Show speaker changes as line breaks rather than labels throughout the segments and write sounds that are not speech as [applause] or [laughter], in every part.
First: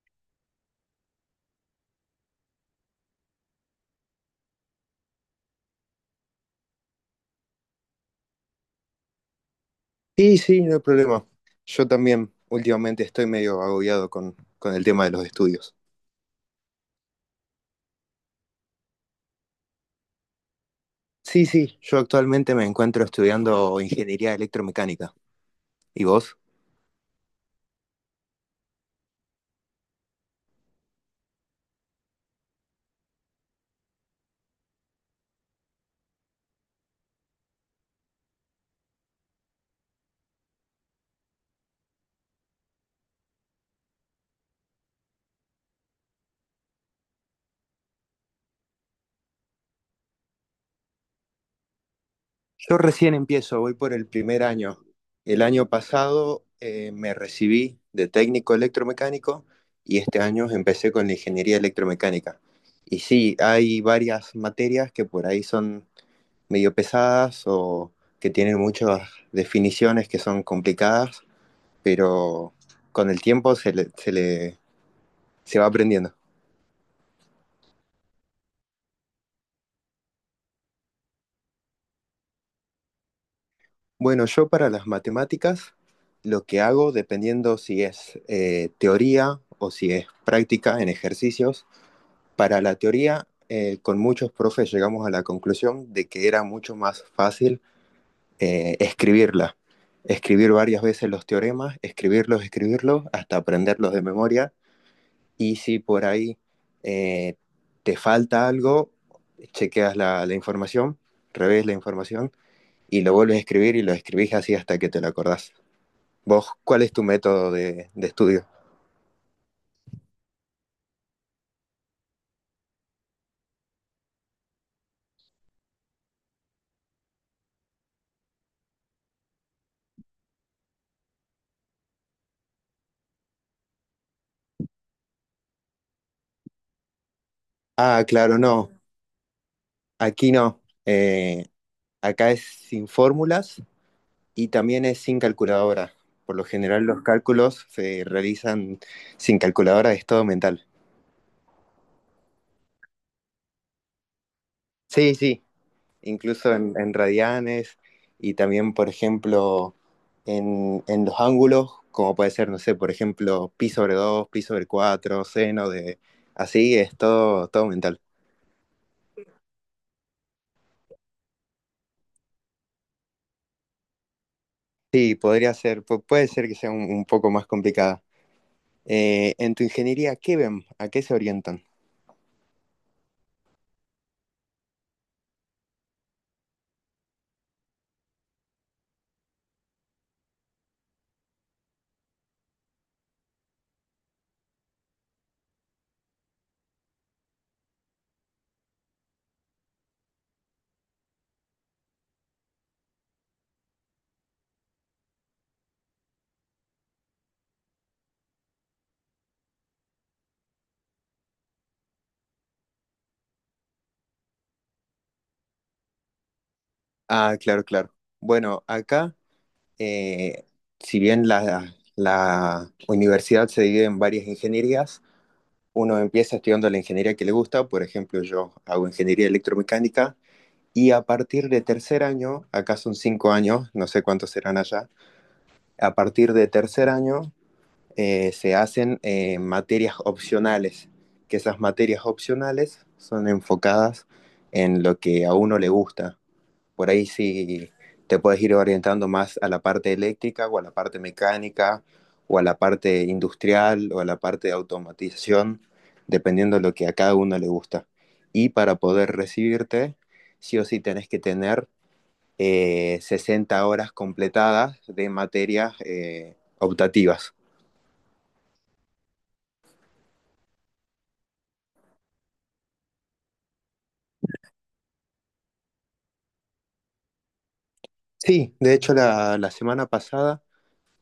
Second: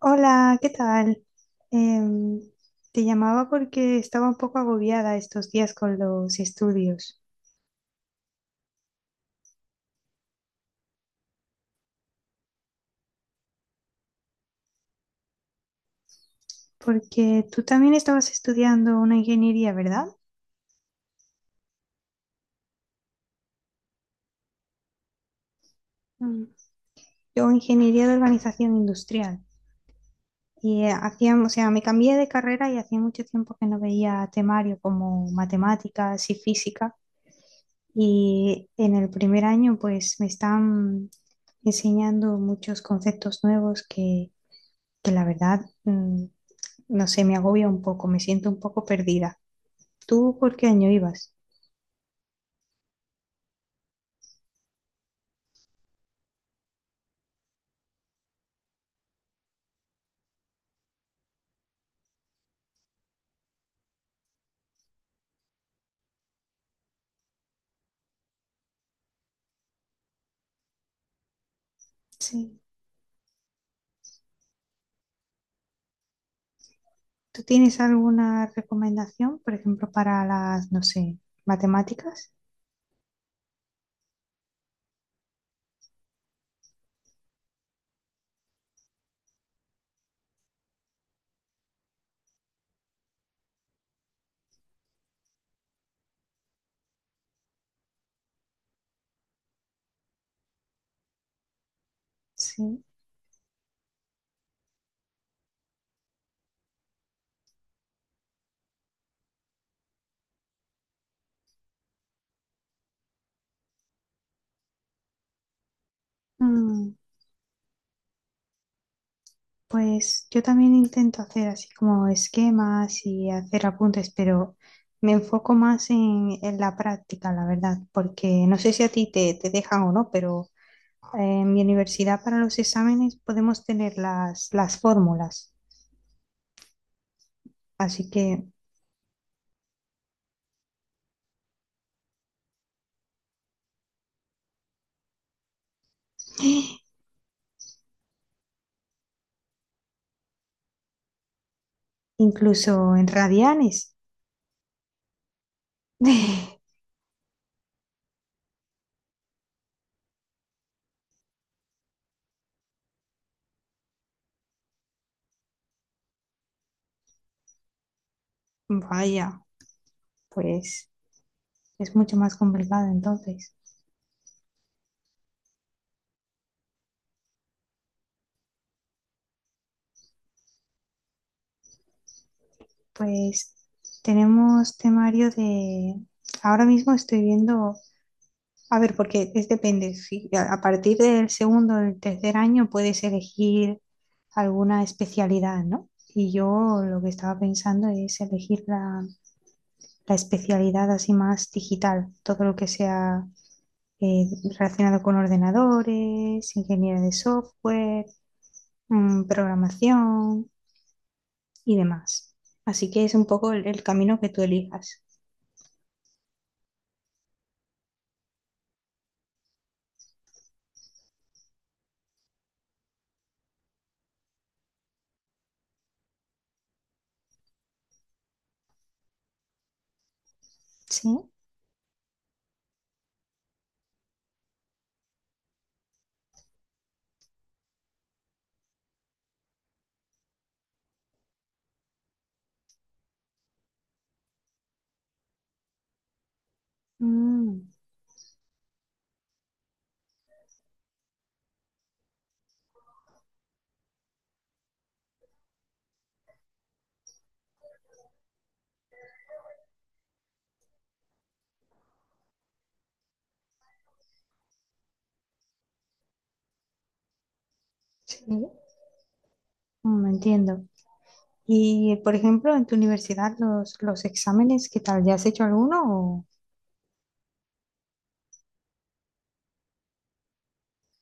Hola, ¿qué tal? Em, Te llamaba porque estaba un poco agobiada estos días con los estudios,
Sí, sí, no hay problema. Yo también últimamente estoy medio agobiado con el tema de los estudios.
porque tú también estabas estudiando una ingeniería, ¿verdad?
Sí, sí, yo actualmente me encuentro estudiando ingeniería electromecánica. ¿Y vos?
Mm. Yo ingeniería de organización industrial y hacía, o sea, me cambié de carrera y hacía mucho tiempo que no veía temario como matemáticas y física, y en el primer año pues me están enseñando muchos conceptos nuevos que la verdad, no sé, me agobia un poco, me siento un poco perdida. ¿Tú por qué año ibas?
Yo recién empiezo, voy por el primer año. El año pasado me recibí de técnico electromecánico y este año empecé con la ingeniería electromecánica. Y sí, hay varias materias que por ahí son medio pesadas o que tienen muchas definiciones que son complicadas, pero
Sí.
con el tiempo se va aprendiendo.
¿Tú tienes alguna recomendación, por ejemplo, para las, no sé, matemáticas?
Bueno, yo para las matemáticas lo que hago, dependiendo si es teoría o si es práctica en ejercicios, para la teoría con muchos profes llegamos a la conclusión de que era mucho más fácil escribirla, escribir varias veces los teoremas, escribirlos,
Sí.
escribirlos, hasta aprenderlos de memoria. Y si por ahí eh, te falta algo, chequeas la información, revés la información y lo vuelves a escribir y lo escribís así hasta que te lo acordás. ¿Vos cuál es
Mm,
tu método de estudio?
pues yo también intento hacer así como esquemas y hacer apuntes, pero me enfoco más en la práctica, la verdad, porque no sé si a ti te dejan o no, pero en mi universidad para los exámenes podemos tener las fórmulas.
Ah,
Así
claro,
que
no, aquí no. Eh, acá es sin fórmulas y también es sin calculadora. Por lo general los cálculos se realizan sin calculadora, es todo mental.
incluso en radianes.
Sí, sí, incluso en,
[laughs]
en radianes y también, por ejemplo, los ángulos, como puede ser, no sé, por ejemplo, pi sobre 2 pi sobre 4 seno de... Así es todo, todo mental.
Vaya, pues es mucho más complicado entonces.
Sí, podría ser, puede ser que sea un poco más complicada. En tu ingeniería, ¿qué ven? ¿A qué se orientan?
Pues tenemos temario de. Ahora mismo estoy viendo. A ver, porque es depende. Si a partir del segundo o del tercer año puedes elegir alguna especialidad, ¿no? Y yo lo que estaba pensando es elegir la especialidad así más digital, todo lo que sea eh, relacionado con ordenadores, ingeniería de software, programación y demás. Así que es un poco el camino que tú elijas.
Ah, claro, claro. Bueno, acá, eh, si bien la universidad se divide en varias ingenierías, uno empieza estudiando la ingeniería que le gusta. Por ejemplo, yo hago ingeniería electromecánica y a
Sí.
partir de tercer año, acá son 5 años, no sé cuántos serán allá, a partir de tercer año se hacen materias opcionales, que esas materias opcionales son enfocadas en lo que a uno le gusta. Por ahí
Mm.
sí te puedes ir orientando más a la parte eléctrica o a la parte mecánica o a la parte industrial o a la parte de automatización, dependiendo de lo que a cada uno le gusta. Y para poder recibirte, sí o sí tenés que tener 60 horas completadas de materias optativas.
Sí. Entiendo. Y, por ejemplo, en tu universidad, los exámenes, ¿qué tal? ¿Ya has hecho alguno? o-
Sí, de hecho la semana pasada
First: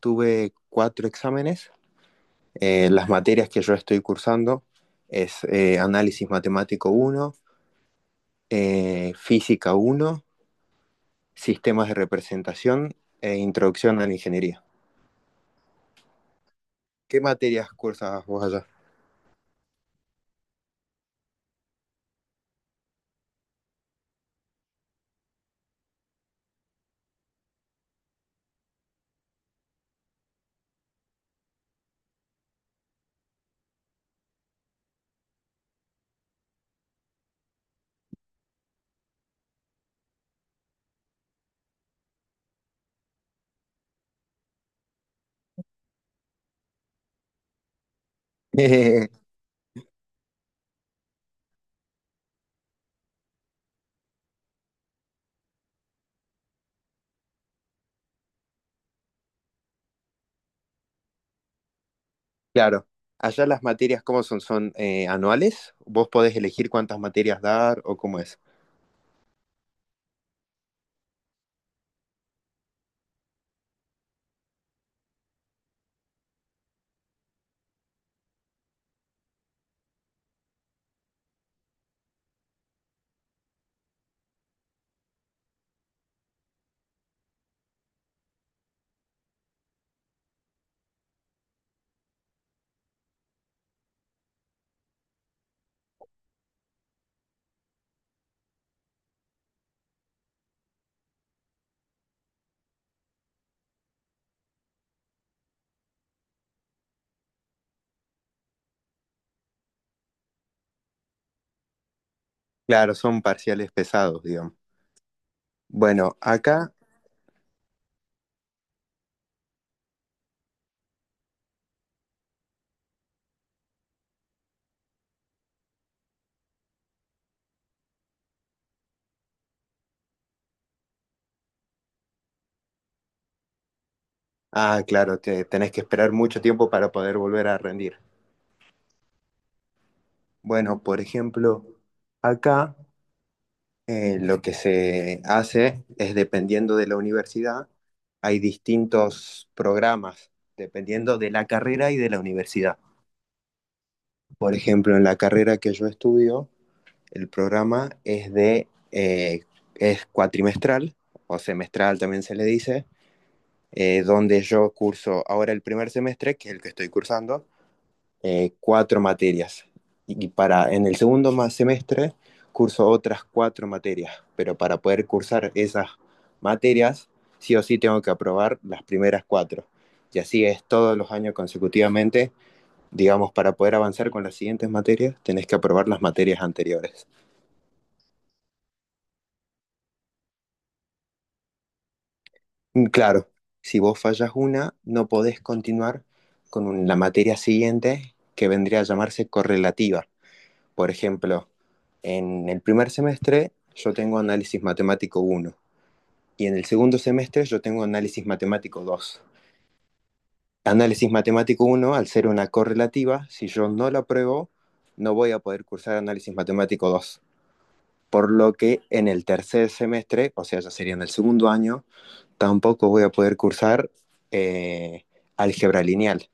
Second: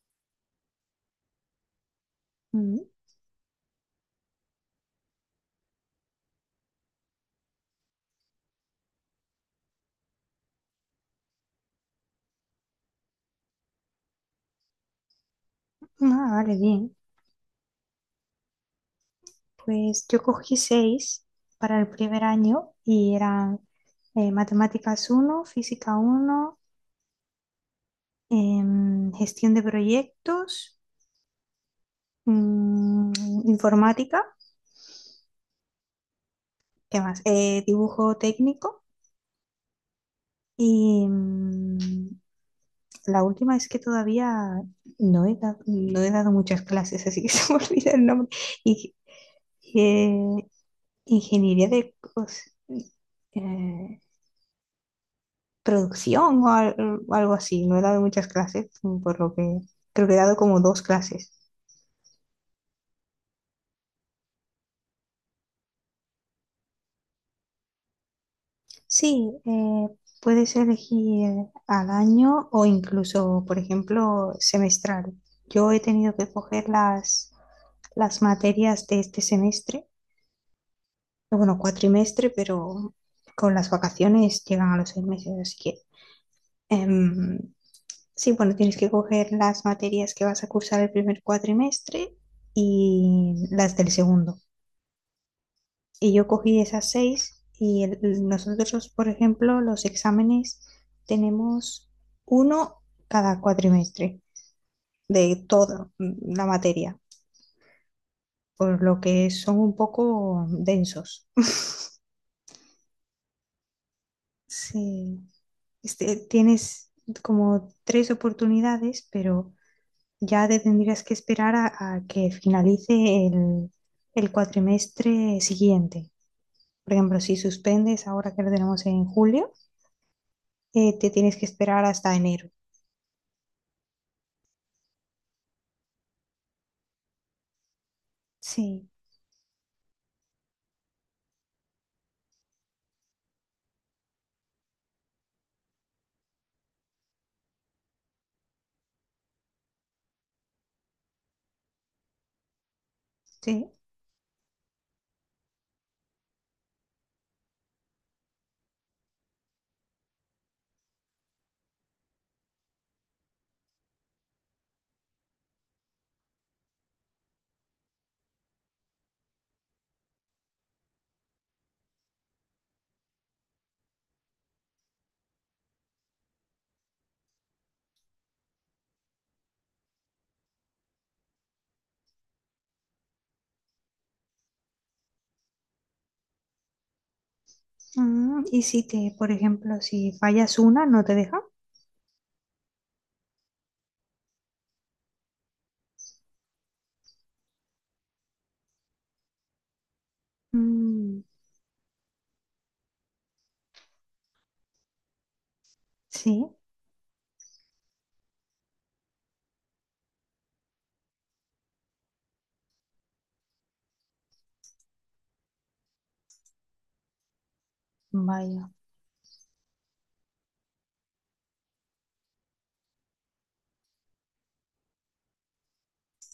tuve cuatro exámenes.
Mm.
Las materias que yo estoy cursando es análisis matemático uno. Física uno, Sistemas de Representación e Introducción a la Ingeniería.
Ah, vale, bien.
¿Qué materias cursas vos allá?
Pues yo cogí seis para el primer año y eran matemáticas uno, física uno, gestión de proyectos, mm, informática, ¿qué más? Dibujo técnico y la última es que todavía no he dado muchas clases, así que [laughs] se me olvida el nombre. Y,
[laughs]
eh, ingeniería de eh, producción o algo así. No he dado muchas clases, por lo que creo que he dado como dos clases.
Claro, allá las materias, ¿cómo son? ¿Son anuales? ¿Vos podés elegir cuántas materias dar o cómo es?
Sí, puedes elegir al año o incluso, por ejemplo, semestral. Yo he tenido que coger las materias de este semestre, bueno, cuatrimestre, pero con las vacaciones llegan a los 6 meses, así que em, sí, bueno, tienes que coger las materias que vas a cursar el primer cuatrimestre y las del segundo. Y yo cogí esas seis y nosotros, por ejemplo, los exámenes tenemos uno cada cuatrimestre de toda la materia, por lo que son un poco densos.
Claro, son parciales pesados, digamos.
Sí, este,
Bueno, acá,
tienes como tres oportunidades, pero ya te tendrías que esperar a que finalice el cuatrimestre siguiente. Por ejemplo, si suspendes ahora que lo tenemos en julio, te tienes que esperar hasta enero.
ah, claro, tenés que esperar mucho tiempo para poder volver a rendir.
Sí,
Bueno, por ejemplo, acá lo que se hace es dependiendo de la universidad, hay distintos programas dependiendo de la carrera y de la universidad.
sí.
Por ejemplo, en la carrera que yo estudio, el programa es cuatrimestral o semestral también se le dice. Donde yo curso ahora el primer semestre, que es el que estoy cursando, cuatro materias. Y para en el segundo semestre curso otras cuatro materias, pero para poder cursar esas materias, sí o sí tengo que aprobar las primeras cuatro. Y así es todos los años consecutivamente, digamos, para poder avanzar con las siguientes materias, tenés que aprobar las materias anteriores.
Y si te, por ejemplo, si fallas una, no te deja.
Claro, si vos fallas una, no podés continuar con la materia siguiente, que vendría a llamarse correlativa. Por
Mm,
ejemplo, en el primer semestre yo tengo análisis matemático uno y
sí,
en el segundo semestre yo tengo análisis matemático 2. Análisis matemático uno, al ser una correlativa, si yo no la apruebo, no voy a poder cursar análisis matemático 2. Por lo
vaya.
que en el tercer semestre, o sea, ya sería en el segundo año, tampoco voy a poder cursar eh, álgebra lineal,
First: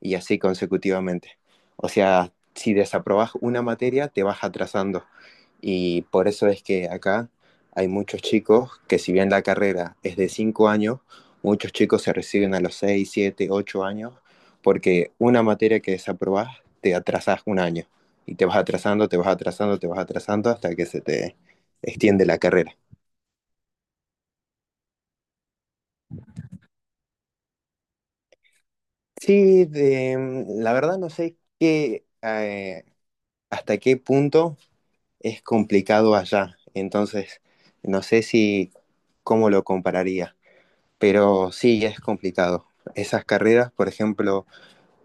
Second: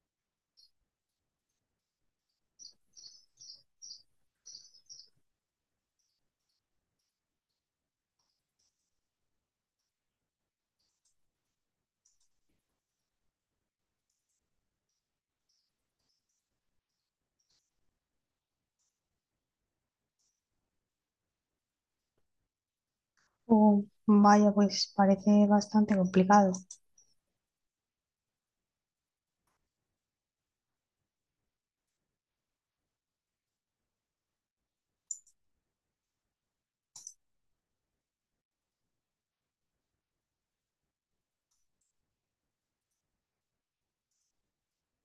y así consecutivamente. O sea, si desaprobas una materia, te vas atrasando. Y por eso es que acá hay muchos chicos que, si bien la carrera es de 5 años, muchos chicos se reciben a los 6, 7, 8 años, porque una materia que desaprobás te atrasás un año. Y te vas atrasando, te vas atrasando, te vas atrasando hasta que se te extiende la carrera.
Oh, vaya, pues parece bastante complicado.
Sí, la verdad no sé qué, hasta qué punto es complicado allá. Entonces, no sé si cómo lo compararía, pero sí es complicado. Esas carreras, por ejemplo,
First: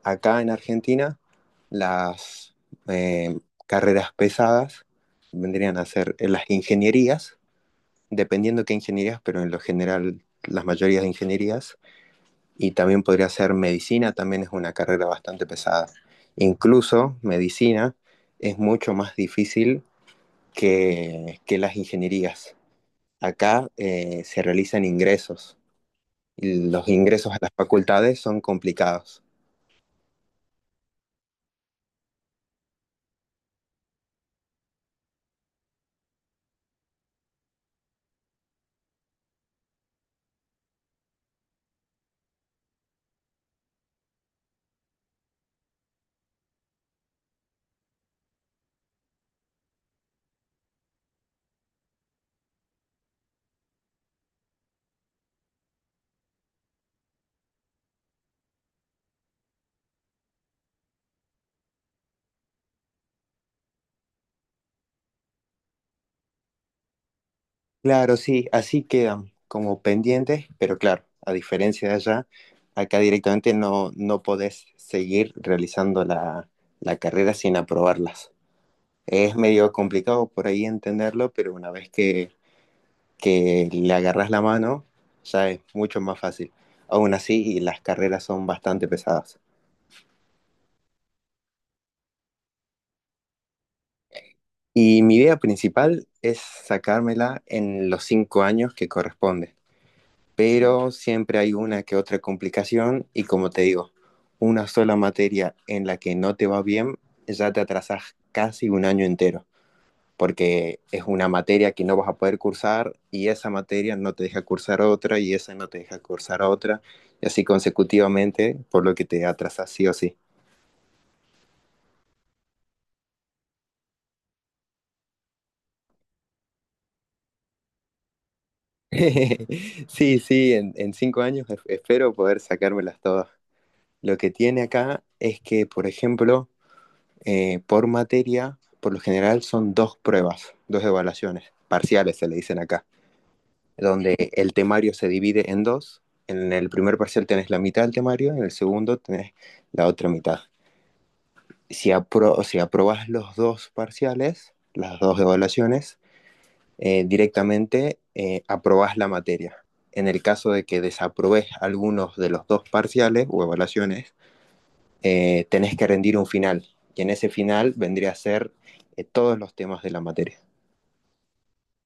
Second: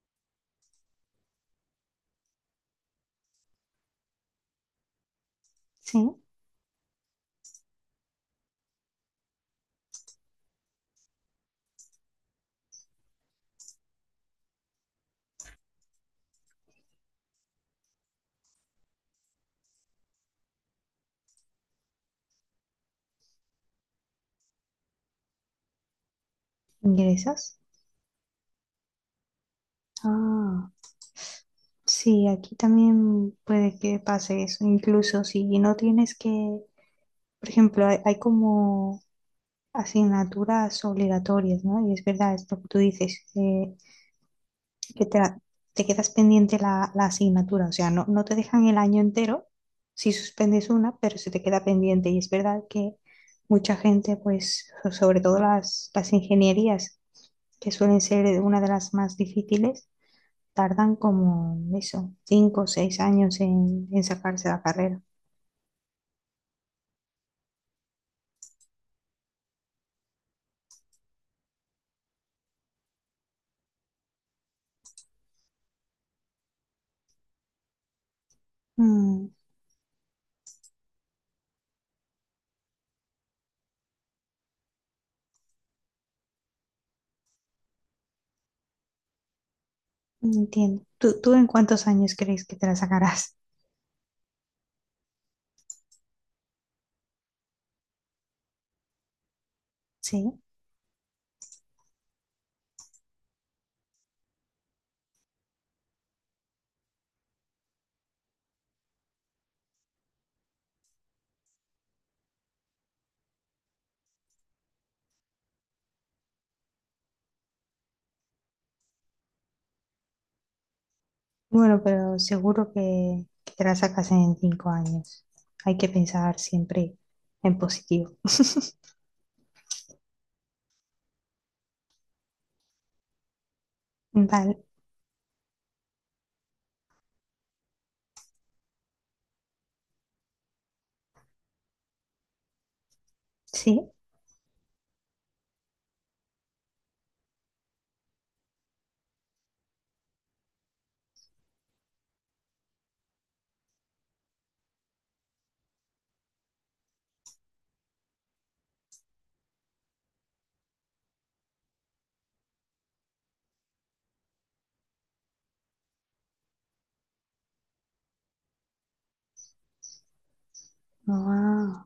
acá en Argentina, las eh, carreras pesadas vendrían a ser
Sí,
las ingenierías, dependiendo qué ingenierías, pero en lo general las mayorías de ingenierías, y también podría ser medicina, también es una carrera bastante pesada. Incluso medicina es mucho más difícil que las ingenierías. Acá se realizan ingresos y los ingresos a las
ingresas.
facultades son complicados.
Ah, sí, aquí también puede que pase eso. Incluso si no tienes que, por ejemplo, hay como asignaturas obligatorias, ¿no? Y es verdad esto que tú dices, que te quedas pendiente la asignatura, o sea, no, no te dejan el año entero si suspendes una, pero se te queda pendiente. Y es verdad que mucha gente, pues, sobre todo las ingenierías, que suelen ser una de las más difíciles, tardan como eso, 5 o 6 años en sacarse la carrera.
Claro, sí, así quedan como pendientes, pero claro, a diferencia de allá, acá directamente no, no podés seguir realizando la carrera sin aprobarlas.
Mm,
Es medio complicado por ahí entenderlo, pero una vez que le agarras la mano, ya es mucho más fácil. Aún así, las carreras son bastante pesadas.
Entiendo. ¿Tú en cuántos años crees que te la sacarás?
Y mi idea principal es sacármela en los 5 años que corresponde.
[laughs] Sí.
Pero siempre hay una que otra complicación y como te digo, una sola materia en la que no te va bien, ya te atrasas casi un año entero, porque es una materia que no vas a poder cursar y esa materia no te deja cursar otra y esa no te deja cursar otra y así consecutivamente, por lo que te atrasas sí o sí.
Bueno, pero seguro que te la sacas en 5 años. Hay que pensar siempre en positivo.
[laughs] Sí, sí, en 5 años espero poder sacármelas todas. Lo que tiene
Vale,
acá es que, por ejemplo, por materia, por lo general son dos pruebas, dos evaluaciones, parciales se le dicen acá,
sí.
donde el temario se divide en dos. En el primer parcial tenés la mitad del temario, en el segundo tenés la otra mitad. Si aprobás los dos parciales, las dos evaluaciones, directamente aprobás la materia. En el caso de que desaprobes algunos de los dos parciales o evaluaciones, tenés que rendir un final. Y en ese final vendría a ser todos los temas de la materia.
Ah.